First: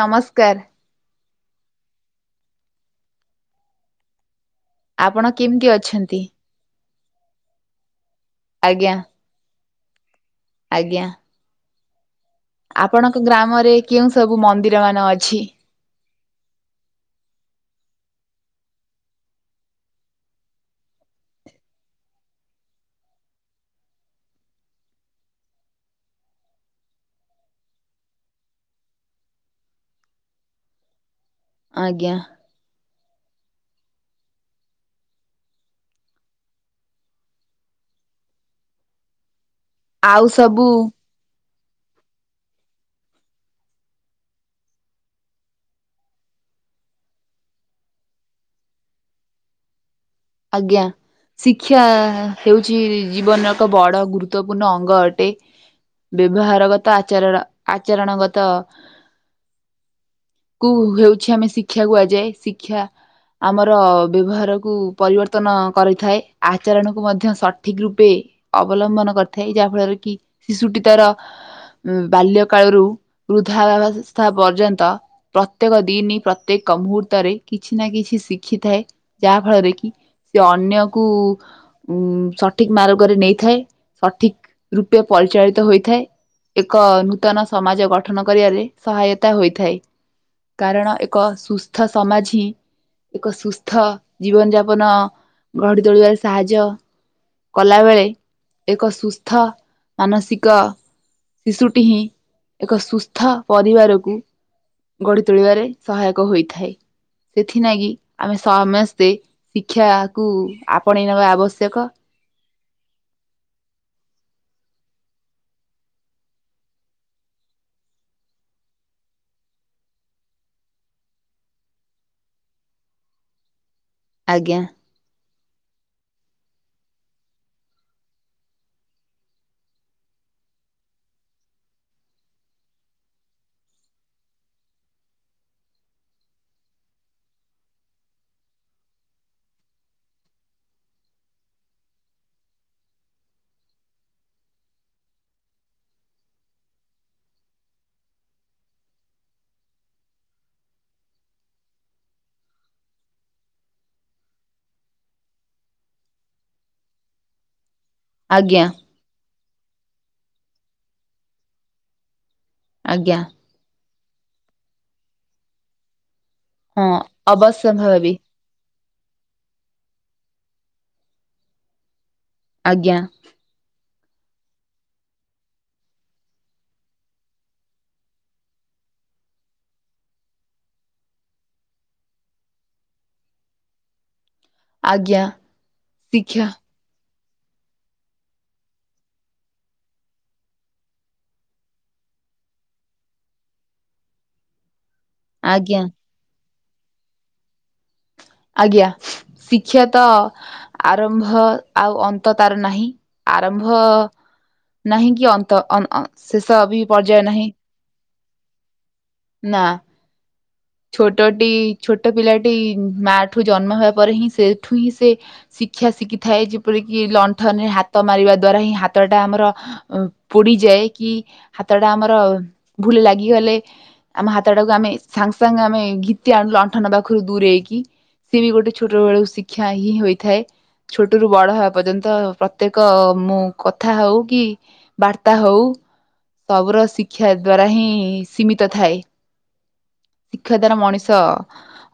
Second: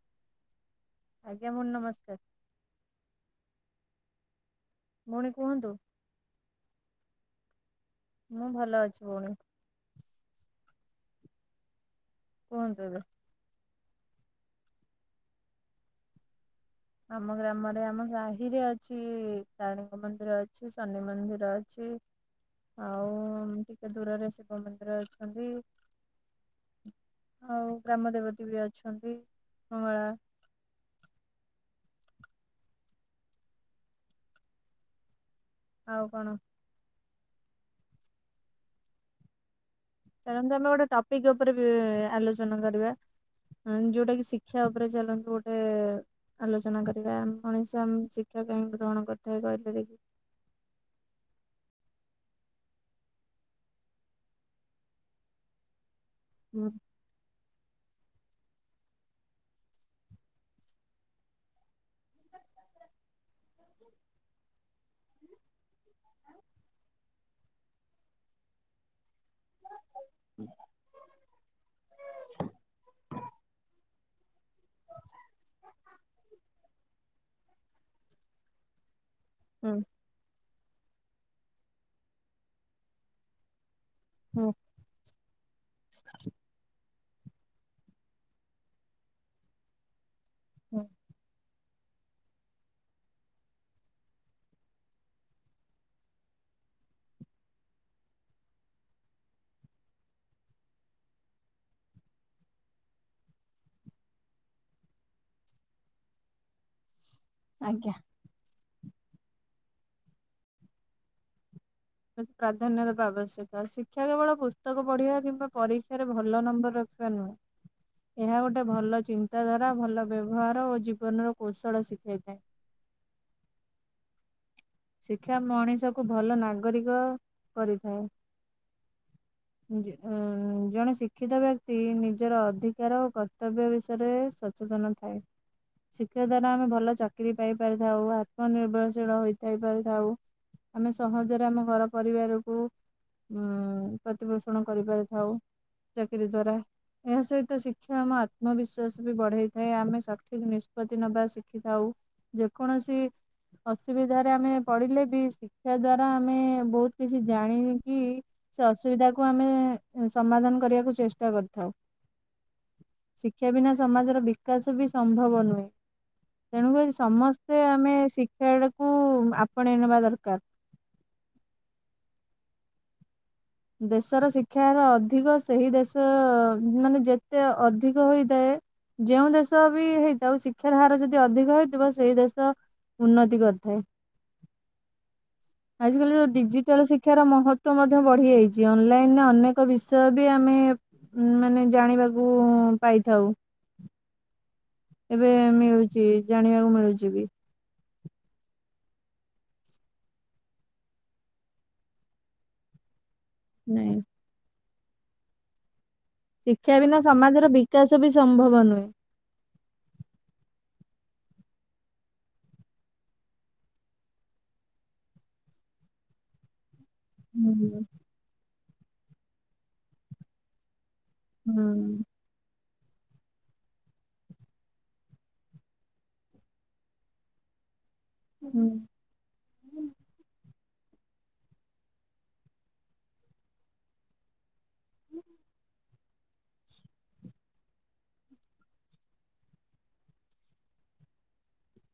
ନମସ୍କାର। ଆଜ୍ଞା [unintelligible] ନମସ୍କାର। ଭଉଣୀ ଆପଣ କୁହନ୍ତୁ କିମିତି ଅଛନ୍ତି? ମୁଁ ଭଲ ଆଜ୍ଞା ଅଛି ଭଉଣୀ। ଆଜ୍ଞା। କୁହନ୍ତୁ ଏବେ। ଆପଣଙ୍କ ଗ୍ରାମରେ କେଉଁ ସବୁ ମନ୍ଦିର ମାନ ଅଛି? ଆମ ଗ୍ରାମରେ ଆମ ସାହିରେ ଅଛି ତାରିଣୀଙ୍କ ମନ୍ଦିର ଅଛି। ଶନି ମନ୍ଦିର ହୁଁ। ଅଛି। ଆଉ ଟିକେ ଦୂରରେ ଶିବ ମନ୍ଦିର ଅଛନ୍ତି। ଆଉ ଗ୍ରାମ ଦେବତୀ ବି ଅଛନ୍ତି, ମଙ୍ଗଳା। ଆଜ୍ଞା। ଆଉ କଣ? ଆଉ ଚାଲନ୍ତୁ ଆମେ ସବୁ ଗୋଟେ ଟପିକ ଉପରେ ବି ଆଲୋଚନା କରିବା। ଆ ଯୋଉଟା କି ଶିକ୍ଷା ଉପରେ ଚାଲନ୍ତୁ ଗୋଟେ ଆଲୋଚନା କରିବା ମଣିଷ ଆମ ଶିକ୍ଷା କାଇଁ ଗ୍ରହଣ କରିଥାଏ କହିଲେ ଦେଖି? ଆଜ୍ଞା। ଶିକ୍ଷା ହେଉଛି ଜୀବନର ଏକ ବଡ ଗୁରୁତ୍ୱପୂର୍ଣ୍ଣ ଅଙ୍ଗ ଅଟେ। ବ୍ୟବହାରଗତ ଆଚାରର ଆ ଆଚରଣ ଗତ କୁ ହେଉଛି ଆମେ ଶିକ୍ଷା କୁହାଯାଏ। ସି ଶିକ୍ଷା ଆମର ବ୍ୟବହାରକୁ ପରିବର୍ତ୍ତନ କରିଥାଏ। ଆଚରଣକୁ ମଧ୍ୟ ସଠ ଠିକ ରୂପେ ଅବଲମ୍ବନ କରି ଥାଏ ଯାହା ଫଳରେ କି ଶିଶୁଟି ତାର ବାଲ୍ୟ କାଳରୁ ହୁଁ। ବୃଧାବା ପର୍ଯ୍ୟନ୍ତ ପ୍ରତ୍ୟେକ ଦିନ ପ୍ରତ୍ୟେକ ମୁହୂର୍ତ୍ତରେ କିଛି ନା କିଛି ଶିଖିଥାଏ। ଯାହା ଫଳରେ ହୁଁ କି ସେ ଅନ୍ୟକୁ ଉ ସଠିକ ମାର୍ଗରେ ନେଇଥାଏ। ହୁଁ ସଠିକ ରୂପେ ପରିଚାଳିତ ହୋଇଥାଏ। ଏକ ନୂ ନୂତନ ସମାଜ ଗଠନ କରିବାରେ ସହାୟତା ହୋଇଥାଏ ହୁଁ କାରଣ ଏକ ସୁସ୍ଥ ସମାଜ ହିଁ ଏକ ସୁସ୍ଥ ଜୀବନ ଯାପ ପନ ଗଡି ତୋଳିବାର ସାହାଯ୍ୟ କଲା ବେଳେ ଏକ ସୁସ୍ଥ ମାନସିକ ଶିଶୁଟି ହିଁ ଏକ ସୁସ୍ଥ ପରିବାରକୁ ଗଢି ତୋଳିବାରେ ସହାୟକ ହୋଇଥାଏ। ସେଥିନାଗି ଆଜ୍ଞା। ଆମେ ସମସ୍ତେ ଶିକ୍ଷା କୁ ଆପଣେଇ ନେବା ଆବଶ୍ୟକ। ପ୍ରାଧାନ୍ୟ ଦେବା ଆବଶ୍ୟକ ଶିକ୍ଷା କେବଳ ପୁସ୍ତକ ପଢିବା କିମ୍ବା ପରୀକ୍ଷାରେ ଭଲ ନମ୍ବର ରଖିବା ନା ହଁ। ଏହା ଗୋଟେ ଭଲ ଚିନ୍ତାଧାରା, ଭଲ ବ୍ୟବହାର ଓ ଜୀବନର କୌଶଳ ଶିଖାଇଥାଏ। ଆଜ୍ଞା। ଶିକ୍ଷା ମଣିଷ କୁ ଭଲ ନାଗରିକ କରିଥାଏ। [inaudible] ଉ ଜଣେ ଶିକ୍ଷିତ ବ୍ୟକ୍ତି ନିଜର ଅଧିକାର ଓ କର୍ତ୍ତବ୍ୟ ବିଷୟରେ ସ ସଚେତନ ଥାଏ। ଶିକ୍ଷା ଦ୍ଵାରା ଆମେ ଭଲ ଚାକିରି ପାଇପାରିଥାଉ ଓ ଆତ୍ମନିର୍ଭରଶୀଳ ହୋଇ ଯାଇପାରଥାଉ ଆମେ ସହଜରେ ଆମ ଘର ପରିବାରକୁ ଉଁ ପ୍ରତିପୋଷଣ କରିପାରିଥାଉ ଚାକିରି ଦ୍ଵାରା। ଏହା ସହିତ ଶିକ୍ଷା ଆମ ଆତ୍ମବିସ୍ଵାସ ବି ବଢେଇଥାଏ ଆମେ ସଠିକ ନିଷ୍ପତ୍ତି ନବା ଶିଖିଥାଉ। ଯେକୌଣସି ଅସୁବିଧା ରେ ଆମେ ପଢିଲେ ବି ଶିକ୍ଷା ଦ୍ଵାରା ଆମେ ବହୁତ କିଛି ଜାଣି କି ସେ ଆଜ୍ଞା ଅସୁବିଧା କୁ ଆମେ ସମାଧାନ କରିବାକୁ ଚେଷ୍ଟା କରିଥାଉ। ଆଜ୍ଞା ଶିକ୍ଷା ବିନା ସମାଜର ବିକାଶ ବି ସମ୍ଭବ ନୁହେଁ। ହଁ ତେଣୁକରି ସମସ୍ତେ ଅବଶ୍ୟ ଆମେ ଭାବି ଶିକ୍ଷା ଗୁଡା କୁ ଆପଣେଇ ନବା ଦରକାର। ଆଜ୍ଞା। ଦେଶର ଶିକ୍ଷା ର ଅଧିକ ସେହି ଦେଶ ମାନେ ଯେତେ ଅଧିକ ହୋଇଥାଏ। ଯେଉଁ ଦେଶ ବି ହେଇଥାଉ ଶିକ୍ଷାର ହାର ଯଦି ଅଧିକ ହେଇଥିବ ସେଇ ଦେଶ ଉନ୍ନତି କରିଥାଏ। ଆଜ୍ଞା। ଆଜି କାଲି ଯଉ ଶିକ୍ଷା ଡିଜିଟାଲ ଶି ଶିକ୍ଷାର ମହତ୍ୱ ମଧ୍ୟ ବଢି ଯାଇଛି ଅନଲାଇନରେ ଅନେକ ବିଷୟ ବି ଆମେ ଉ ମାନେ ଜାଣିବାକୁ ପାଇଥାଉ। ଏବେ ଆଜ୍ଞା ମିଳୁଛି ଜାଣିବାକୁ ମିଳୁଛି ବି। ଆଜ୍ଞା, ଶିକ୍ଷା ତ ଆରମ୍ଭ ଆଉ ଅନ୍ତ ତାର ନାହିଁ। ଆରମ୍ଭ ନାଇଁ ନାହିଁ କି ଅନ୍ତ ଅ ଅ ଶେଷ ଶିକ୍ଷା ବି ବିନା ପର୍ଯୟ ସମାଜର ନାହିଁ ବିକାଶ ବି ସମ୍ଭବ ନୁହେଁ। ନା। ଛୋଟଟି ଛୋଟ ପିଲାଟି ମା ଠୁ ଜନ୍ମ ହେବା ପରେ ହିଁ ସେଠୁ ହିଁ ସେ ସି ଶିକ୍ଷା ଶିକିଥାଏ ଯି ଯେପରିକି ଲଣ୍ଠନରେ ହୁଁ ହାତ ମାରିବା ଦ୍ବାରା ହିଁ ହାତଟା ଆମର ଉଁ ପୋଡ଼ିଯାଏ। କି ହାତଟା ହୁଁ ଆମର ଭୁଲରେ ଲାଗିଗଲେ ଆମ ହାତଟାକୁ ଆମେ ସାଙ୍ଗ ସାଙ୍ଗ ଆମେ ଘିତି ଆଣୁ ଲଣ୍ଠାନ ପାଖୁରୁ ଦୂରେଇକି। ସିଏ ବି ଗୋଟେ ହୁଁ ଛୋଟୋ ବୋଳୁ ଶିକ୍ଷା ହିଁ ହୋଇଥାଏ। ଛୋଟୋରୁୁ ବଡ ହେବା ପର୍ଯ୍ୟନ୍ତ ପ୍ରତ୍ୟେକ ମୁଁ କଥା ହୋଉ କି ବାର୍ତ୍ତା ହୋଉ। ସବୁର ଶିକ୍ଷା ଦ୍ଵାରା ହିଁ ସୀମିତ ଥାଏ। ଶିକ୍ଷା ଦ୍ଵାରା ମଣିଷ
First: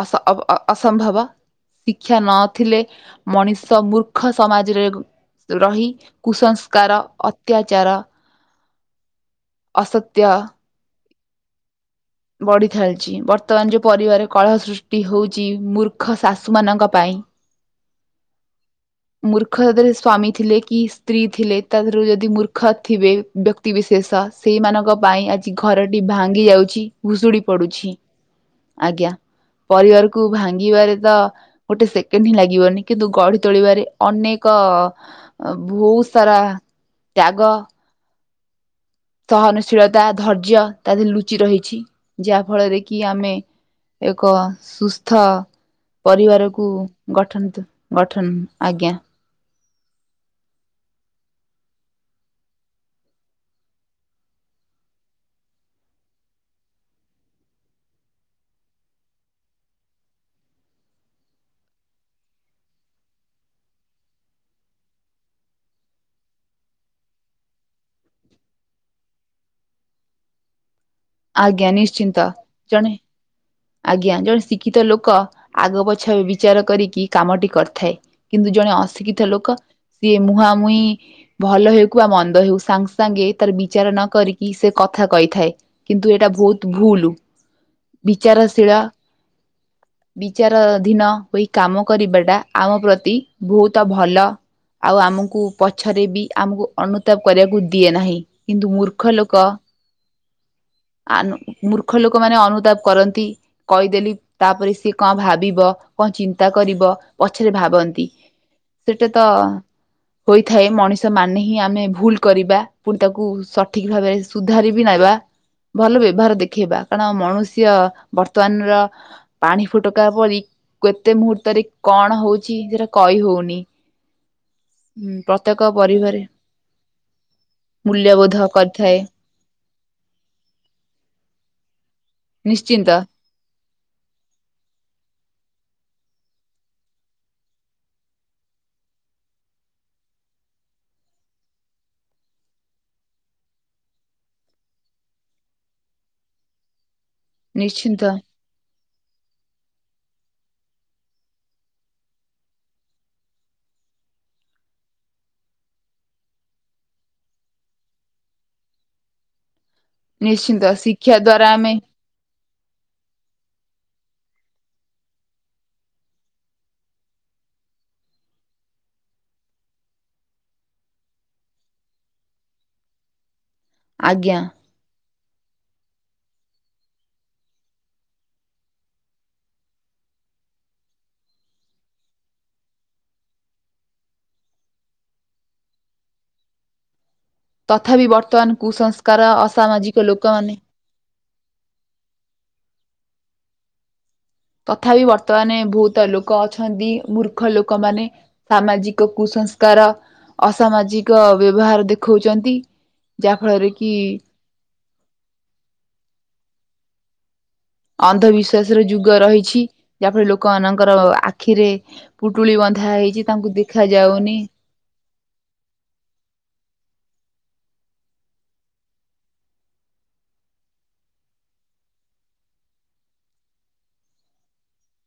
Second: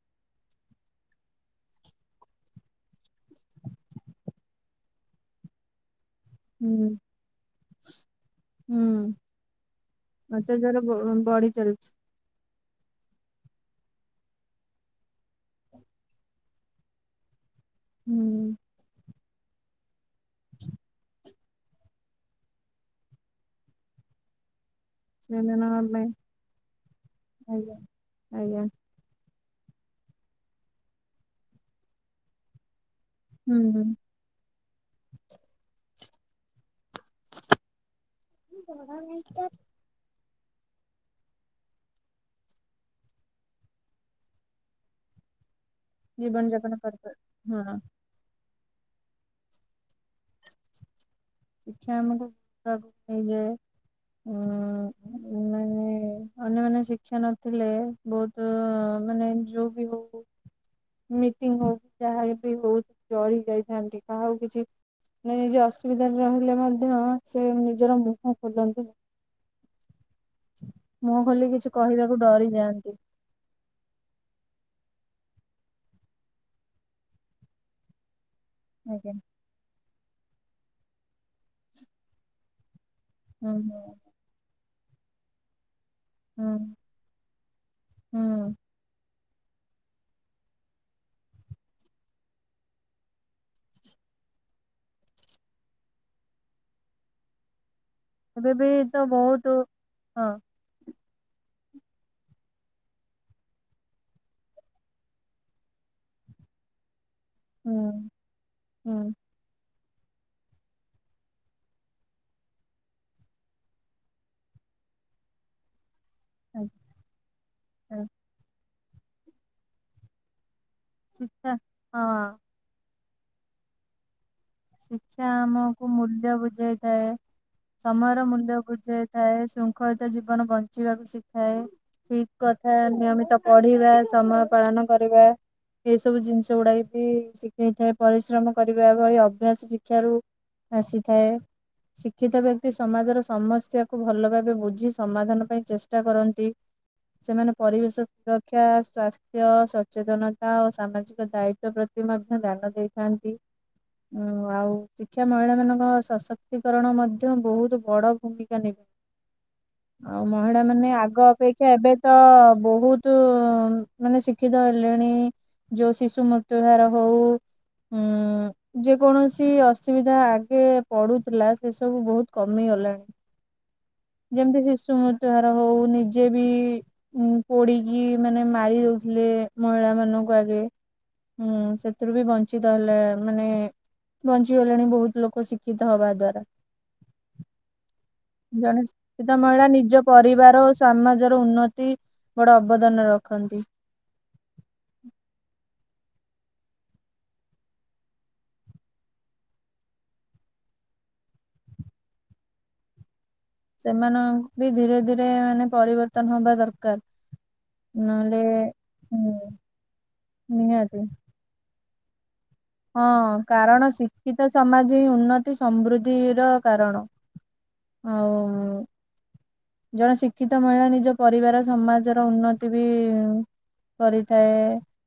ଅସ ଅବ ଅ ଅସମ୍ଭବ। ଶିକ୍ଷା ନଥିଲେ ମଣିଷ ମୂର୍ଖ ସମାଜରେ ରହି। କୁସଂସ୍କାର ଅତ୍ୟାଚାର ହୁଁ ଅସତ୍ୟ ଅତ୍ୟାଚାର ବ ବଢ଼ି ଚାଲଛି। ବଢିଥାଲଚି ବର୍ତ୍ତମାନ ଯୋଉ ପରିବାରେ କଳହ ସୃଷ୍ଟି ହୋଉଚି ମୂର୍ଖ ଶାଶୁ ମାନଙ୍କ ପାଇଁ। ହୁଁ। ମୂର୍ଖ ସେଥିରେ ସ୍ଵାମୀ ଥିଲେ କି ସ୍ତ୍ରୀ ଥିଲେ ତାଦେହରୁ ଯଦି ମୂର୍ଖ ଥିବେ ବ୍ୟକ୍ତ ବିଶେଷ ସେଇମାନଙ୍କ ପାଇଁ ଆଜି ଝିଅମାନଙ୍କ ଘରଟି ପାଇଁ ଭାଙ୍ଗି ଯାଉଛି ଭୁଷୁଡି ଆଜ୍ଞା ପଡୁଛି ଆଜ୍ଞା। ପରିବାର କୁ ଭାଙ୍ଗିବାରେ ତ ଗୋଟେ ସେକେଣ୍ଡ ହିଁ ଲାଗିବନି। କିନ୍ତୁ ଗଢ଼ି ହୁଁ ହୁଁ। ତୋଳିବାରେ ଅନେକ କ ଅଁ ଭୋହୁତ ସାରା ତ୍ୟାଗ [inaudible] ସହନଶୀଳତା ଧୈର୍ଯ୍ୟ ତା ଦେହରେ ଲୁଚି ରହିଛି ଯାହା ଫଳରେ କି ଆମେ ଏକ ସୁସ୍ଥ ଜୀବନ ପରିବାରକୁ ଯାପନ କରିପାରୁ ଗଠନ ତ ହଁ ଗଠନ ଆଜ୍ଞା। ଶିକ୍ଷା ଆମକୁ [unintelligible] ନେଇଯାଏ। ଉଁ ମାନେ ଅନ୍ୟ ମାନେ ଶିକ୍ଷା ନଥିଲେ ବୋହୁତୁ ମାନେ ଯୋଉ ବି ହୋଉ। ମିଟିଙ୍ଗି ହୋଉ ଯାହା ବି ହୋଉ [unintelligible] ଯାଇଥାନ୍ତି କାହାକୁ କିଛି ମାନେ ଯିଏ ଅସୁବିଧାରେ ରହିଲେ ମଧ୍ୟ ସେ ନିଜର ମୁହଁ ଖୋଲନ୍ତିନି। ମୁହଁ ଖୋଲି ଆଜ୍ଞା କିଛି ନିଶ୍ଚିନ୍ତ କହିବାକୁ ଜଣେ ଡରିଯାଆନ୍ତି। ଆଜ୍ଞା ଜଣେ ଶିକ୍ଷିତ ଲୋକ ଆଗ ପଛ ବିଚାର କରିକି କାମଟି କରିଥାଏ। କିନ୍ତୁ ଜଣେ ଆଜ୍ଞା ଅଶିକ୍ଷିତ ଲୋକ ସିଏ ମୁହାଁମୁହିଁ ଭଲ ହେଉ କୁବା ମନ୍ଦ ହେଉ ସାଙ୍ଗ ସାଙ୍ଗେ ହୁଁ ତାର ବିଚାର ନ କରିକି ସେ କଥା କଇଥାଏ। କିନ୍ତୁ ଏଟା ହୁଁ ବୋହୁତ ଭୁଲୁ ବି ହୁଁ ହୁଁ [unintelligible] ବିଚାରଧୀନ ହୋଇ କାମ କରିବାଟା ଆମ ପ୍ରତି ବୋହୁତ ଭଲ। ଆଉ ଆମୁକୁ ପଛରେ ବି ଆମକୁ ଅନୁତାପ କରିବାକୁ ଦିଏ ନାହିଁ ଏବେ କିନ୍ତୁ ବି ମୂର୍ଖ ତ ଲୋକ ବହୁତ ହଁ ଆନୁ ମୂର୍ଖ ଲୋକୋ ମାନେ ଅନୁତାପ କର ନ୍ତି କହିଦେଲି ତାପରେ ସିଏ କଁ ଭାବିବ କଁ ଚିନ୍ତା କରିବ। ପଛରେ ହୁଁ ଭାବନ୍ତି ହୁଁ। ସେଟା ତ ହୋଇଥାଏ ମଣିଷ ମାନେ ହିଁ ଆମେ ଭୁଲ କରିବା ପୁଣି ତାକୁ ସଠିକ ଭାବରେ ସୁଧାରିବିି ନାଇବା। ଭଲ ବ୍ୟବହାର ଦେଖେଇବା କାରଣ ମଣୁଷ୍ୟ ଆଚ୍ଛା ଅନର୍ ପାଣି ଫୋଟୋକା ପରି କ୍ୟତେ ଶିକ୍ଷା ମୁହୂର୍ତ୍ତରେ ହଁ କଣ ହୋଉଛି ସେଟା କଇହୋଉନି। ଶିକ୍ଷା ଆମକୁ ମୂଲ୍ୟ ବୁଝାଇଥାଏ। ସମୟର ମୂଲ୍ୟବୋଧ ମୂଲ୍ୟ କରିଥାଏ ବୁଝେଇଥାଏ। ଶୃଙ୍ଖଳିତ ଜୀବନ ବଞ୍ଚିବାକୁ ଶିଖାଏ। ଠିକ କ ତଥା ନିଶ୍ଚିନ୍ତ ନିୟମିତ ପଢିବା ସମୟ ପାଳନ କରିବା। ଏଇ ସବୁ ଜିନିଷ ଗୁଡା ବି ଶିଖେଇଥାଏ ପରିଶ୍ରମ କରିବା ଭଳି ଅ ଅଭ୍ୟାସ ଶିକ୍ଷାରୁ ଆସିଥାଏ। ଶିକ୍ଷିତ ବ୍ୟକ୍ତି ସମାଜର ସମସ୍ୟାକୁ ଭଲ ଭାବେ ବୁଝି ସମାଧାନ ପାଇଁ ଚେଷ୍ଟା କରନ୍ତି। ସେମାନେ ନିଶ୍ଚିନ୍ତ ପରିବେଶ ସୁରକ୍ଷା ସ୍ୱାସ୍ଥ୍ୟ ସ ସଚେତନତା ଓ ସାମାଜିକ ଦାୟିତ୍ୱ ପ୍ରତି ମଧ୍ୟ ଧ୍ୟାନ ଦେଇଥାନ୍ତି। ଓ ଆଉ ଶିକ୍ଷା ମହିଳା ମାନଙ୍କ ସଶକ୍ତିକରଣ ମଧ୍ୟ ବହୁତ ବଡ ଭୂମିକା ନେବେ। ହ ଆଉ ମହିଳା ମାନେ ଆଗ ଅପେକ୍ଷା ଏବେ ତ ଅ ବହୁତୁ ଉ ମାନେ ଶିକ୍ଷିତ ହେଲେଣି। ଯୋଉ ଶିଶୁ ମୃତ୍ୟୁହାର ହଉ ଉଁ। ଯେ କୌଣସି ଅସୁବିଧା ଆଗେ ପଡୁଥିଲା ସେ ସବୁ ବହୁତ କମିଗଲାଣି। ଆଜ୍ଞା ଯେମିତି ଶିଶୁମୂର ର ହଉ ନିଜେ ବି ପୋଡିକି ମାନେ ମାରି ଦଉଥିଲେ ମହିଳା ମାନ ଗୁ ଆଗେ ହୁଁ ସେଥିରୁ ବି ବଞ୍ଚିତ ହେଲେ ମାନେ ବଞ୍ଚିଗଲେଣି ବହୁତ ଲୋକ ଶିକ୍ଷିତ ହବା ଦ୍ଵାରା। ତଥାପି ବର୍ତ୍ତମାନ କୁସଂସ୍ ସେତ ମହିଳା ନିଜ ପରିବାର ଓ ସ୍ୱାମୀ। ସମାଜର ଉନ୍ନତି ବଡ ଅବଦାନ ରଖନ୍ତି। ତଥାପି ବର୍ତ୍ତମାନେ ବହୁତ ଲୋକ ଅଛନ୍ତି ମୂର୍ଖ ଲୋକ ମାନେ ସାମାଜିକ କୁସ ସଂସ୍କାର ଅସାମାଜିକ ବ୍ୟବହାର ଦେଖଉଛନ୍ତି। ଯା ଫଳରେ କି ଜଉଟାକି ମାନେ ପରିବର୍ତ୍ତନ ହବା ଦରକାର। ନହେଲେ ଅନ୍ଧବିଶ୍ଵାସ ର ଯୁଗ ହୁଁ ରହିଛି ଯାହାଫଳରେ ଲୋକମାନାନଙ୍କର ନିହାତି ଆଖିରେ ପୁଟୁଳି ବନ୍ଧା ହେଇଛି ହଁ ତାଙ୍କୁ ଦେଖା କାରଣ ଯାଉନି ଶିକ୍ଷିତ ସମାଜ ହିଁ ଉନ୍ନତି ସମୃଦ୍ଧିର କାରଣ। ହଉଉ ଜଣେ ଶିକ୍ଷିତ ମହିଳା ନିଜ ପରିବାର ସମାଜର ଉନ୍ନତି ବି କରିଥାଏ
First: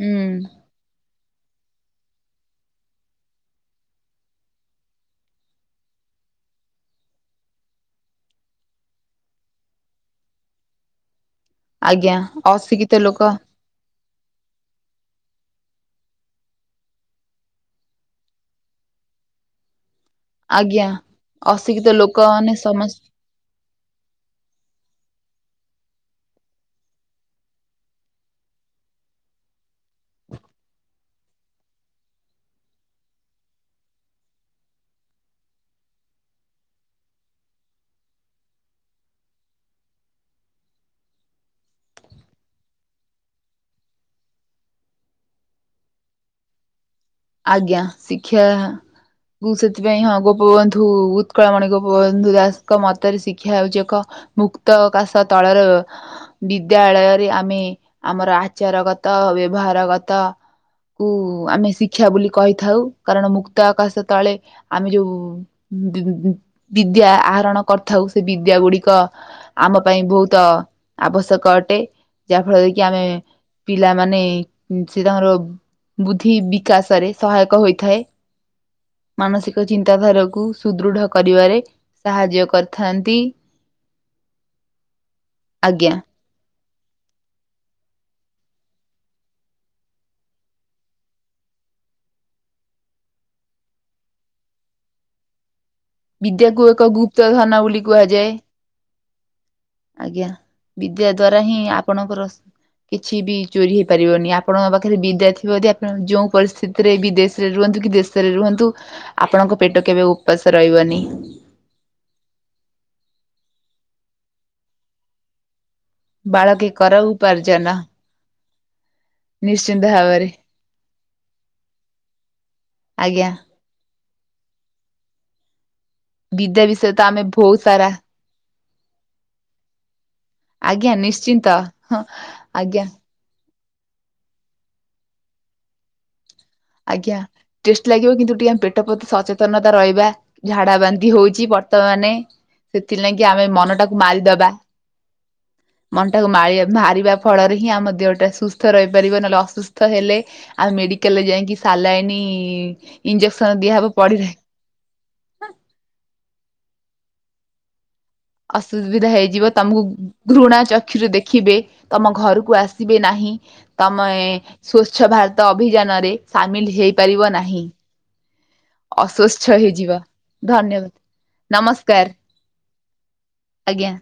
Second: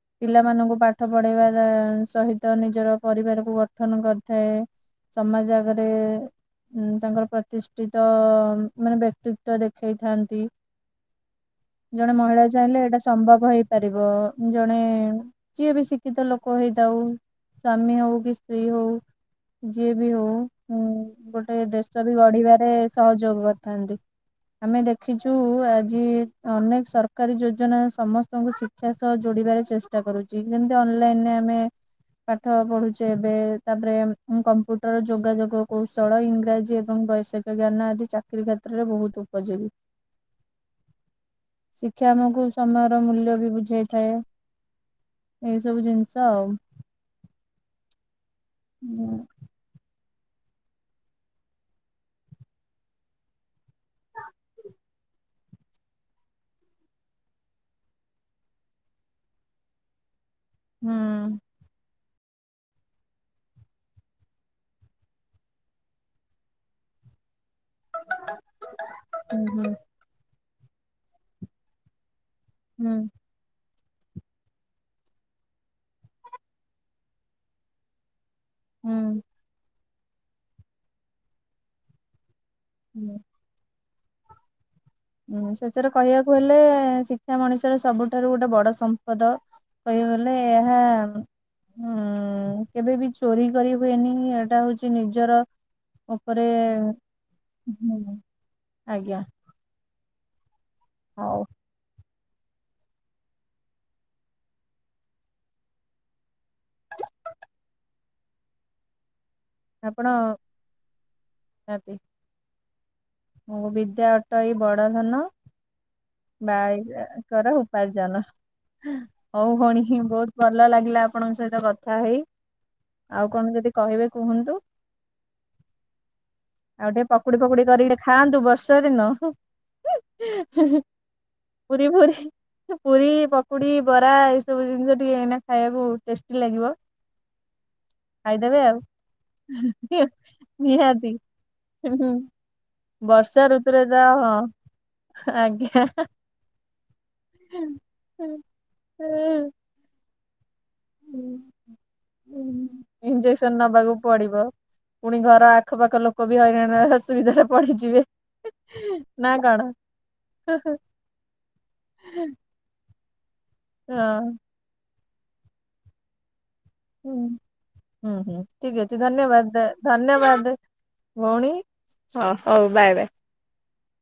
ହୁଁ ପିଲାମାନଙ୍କୁ ପାଠ ପଢେଇବା ସହିତ ନିଜର ପରିବାରକୁ ଗଠନ କରିଥାଏ। ସମାଜ ଆଗରେ ତାଙ୍କର ପ୍ରତିଷ୍ଠିତ ମାନେ ବ୍ୟକ୍ତିତ ତ ଦେଖେଇଥାନ୍ତି। ଜଣେ ଆଜ୍ଞା ମହିଳା ଚାହିଁଲେ ଅଶିକ୍ଷିତ ଏଇଟା ଲୋକ ସମ୍ଭବ ହେଇପାରିବ ଜଣେ ଯିଏ ବି ଶିକ୍ଷିତ ଲୋକ ହେଇଥାାଉ ସ୍ଵାମୀ ହଉ କି ସ୍ତ୍ରୀ ହଉ ଯିଏ ବି ଆଜ୍ଞା ହଉଁ ଗୋଟେ ଅଶିକ୍ଷିତ ଦେଶ ବି ଲୋକମାନେ ଗଢିବାରେ ସମସ୍ତ ସହଯୋଗ କରିଥାନ୍ତି। ଆମେ ଦେଖିଚୁ ଆଜି ଅନେକ ସରକାରୀ ଯୋଜନା ସମସ୍ତଙ୍କୁ ଶିକ୍ଷା ସହ ଯୋଡିବାରେ ଚେଷ୍ଟା କରୁଚି ଯେମିତି ଅନଲାଇନରେ ଆମେ ପାଠ ପଢୁଛେ ଏବେ ତାପରେ କମ୍ପ୍ୟୁଟର ଯୋଗାଯୋଗ କୌଶଳ ଇଂରାଜୀ ଏବଂ ବୈଷୟିକ ଜ୍ଞାନ ଆଦି ଚାକିରୀ କ୍ଷେତ୍ରରେ ବହୁତ ଉପଯୋଗୀ ଶିକ୍ଷା ଆମକୁ ସମୟର ମୂଲ୍ୟ ବି ବୁଝେଇଥାଏ। ଏଇ ସବୁ ଜିନିଷ ଆଉ ଆଜ୍ଞା ଶିକ୍ଷା ହୁଁ ମୁଁ ସେଥିପାଇଁ ହଁ ଗୋପବନ୍ଧୁ ଉତ୍କଳମଣି ଗୋପବନ୍ଧୁ ଦାସଙ୍କ ମତରେ ଶିକ୍ଷା ହଉଛି ଏକ ମୁକ୍ତ କାଶ ତଳର ବିଦ୍ୟାଳୟରେ ଆମେ ଆମର ଆଚାର ଗତ ବ୍ୟବହାର ଗତ ହୁଁ। ଶିକ୍ଷା ବୋଲି କହିଥାଉ କାରଣ ମୁକ୍ତ ଆକାଶ ତଳେ ଆମେ ଯୋଉ ଦିଆ ଆରଣ। କରିଥାଉ ସେ ବିଦ୍ୟା ଗୁଡିକ ହୁଁ ଆମ ପାଇଁ ବହୁତ ଆବଶ୍ୟକ ଅଟେ। ଯାହା ଫଳରେ କିି ହୁଁ ଆମେ ପିଲାମାନେ ସେ ତାଙ୍କର ବୁଦ୍ଧି ବି ଚାଷରେ ସହାୟକ ହୋଇଥାଏ ହୁଁ ମାନସିକ ଚି ଚିତାଧାରକୁ ସୁଦୃଢ କରିବାରେ ସାହାଯ୍ୟ କରିଥାନ୍ତି। ହୁଁ। ହୁଁ ଶେସେରେ ଆଜ୍ଞା କହିବାକୁ ହେଲେ। ଶିକ୍ଷା ମଣିଷର ସବୁଠାରୁ ଗୋଟେ ବଡ ସମ୍ପଦ କହିବାକୁ ଗଲେ ଏହା ହୁଁ କେବେ ବି ଚୋରି କରି ହୁଏନି ଏଟା ହଉଛି ନିଜର ଉପରେ ବିଦ୍ୟାକୁ ଏକ ଗୁପ୍ତ ଧାନ ବୋଲି ହୁଁ କୁହାଯାଏ। ଆଜ୍ଞା। ଆଜ୍ଞା ବିଦ୍ୟା ଦ୍ଵାରା ହଉ ହିଁ ଆପଣଙ୍କର। କିଛି ବି ଚୋରି ହେଇ ପାରିବନି ଆପଣଙ୍କ ପାଖରେ ବିଦ୍ୟା ଥିବ ଯଦି ଆପଣ ଯେଉଁ ପରିସ୍ଥିତିରେ ବିଦେଶରେ। ରୁହନ୍ତୁ କି ଦେଶରେ ରୁହନ୍ତୁ। ଆପଣଙ୍କ ପେଟ କେବେ ଆପଣ ଉପାସ ରହିବନି। ନିହାତି ମୁଁ ବିଦ୍ୟା ଅଟ ଏଇ ବଡ ଧନ। ବାଳକେ କର ବାଳିକା କର ଉପ ଉପାର୍ଜନ ଉପାର୍ଜନ। ହଉ ନିଶ୍ଚିନ୍ତ ଭଉଣୀ ଭାବରେ ବହୁତ ଭଲ ଲାଗିଲା ଆପଣଙ୍କ ସହିତ କଥା ହେଇ। ଆଜ୍ଞା ଆଉ କଣ ଯଦି କହିବେ କୁହନ୍ତୁ। ବିଦ୍ୟା ଆଉ ବିଷୟ ତ ଟିକେ ଆମେ ପକୁଡି ବହୁତ ଫକୁଡି ସାରା କରିକି ଖାଆନ୍ତୁ ବର୍ଷା ଦିନ। ଆଜ୍ଞା ନିଶ୍ଚିନ୍ତ ପୁରୀ ହଁ ଫୁରୀ ଆଜ୍ଞା ପୁରୀ ପକ୍ କୁଡ଼ି ବରା ଏ ସବୁ ଜିନିଷ ଟିକେ ଏଇନା ଖାଇବାକୁ ଟେଷ୍ଟି। ଲାଗିବ। ଆଜ୍ଞା ଟେଷ୍ଟି ଲାଗିବ କିନ୍ତୁ ଟିକେ ଖାଇଦେବେ ଆମେ ଆଉ ପେଟ ପ୍ରତି। ସଚେତନତା ରହିବା ଝାଡା ବାନ୍ତି ନିହାତି ହଉଛି ବର୍ତ୍ତମାନେ। ସେଥିଲାଗି ଆମେ ମନଟାକୁ ମାରିଦେବା। ହେଁ ଆଜ୍ଞା ହାଁ ହାଁ। ମାରିବା ଫଳରେ ହିଁ ଆମ ଦେହଟା ସୁସ୍ଥ ରହିପାରିବ ନହେଲେ ଅସୁସ୍ଥ ହେଲେ ଆମେ ମେଡ଼ିକାଲରେ ଯାଇକି। ସିଲାଇନି ଇଞ୍ଜେକ୍ସନ ଦିଆହବ ନବାକୁ ପଡିଲେ। ପଡିବ। ପୁଣି ଘର ଆଖ ପାାଖ ଲୋକ ବି ହଇରାଣରେ ଅସୁବିଧାରେ ପଡିଯିବେ। ଅସୁବିଧା ନା ହେଇଯିବ କଣ? ତମକୁ ଘୃଣା ଚକ୍ଷୁରେ ଦେଖିବେ ତମ ଘରକୁ ଆସିବେ ନାହିଁ। ତମେ ହଁ ସ୍ଵଚ୍ଛ ଭାରତ ଅଭିଯାନରେ ସାମିଲ ହେଇପାରିବ ହୁଁ ନାହିଁ। ହୁଁ ଠିକ ଅଛି ଅସ୍ଵଚ୍ଛ ଧନ୍ୟବାଦ ହେଇଯିବ ଧନ୍ୟବାଦ ଧନ୍ୟବାଦ ଭଉଣୀ ନମସ୍କାର ହଁ ହଉ ବାଏ ବାଏ। ଆଜ୍ଞା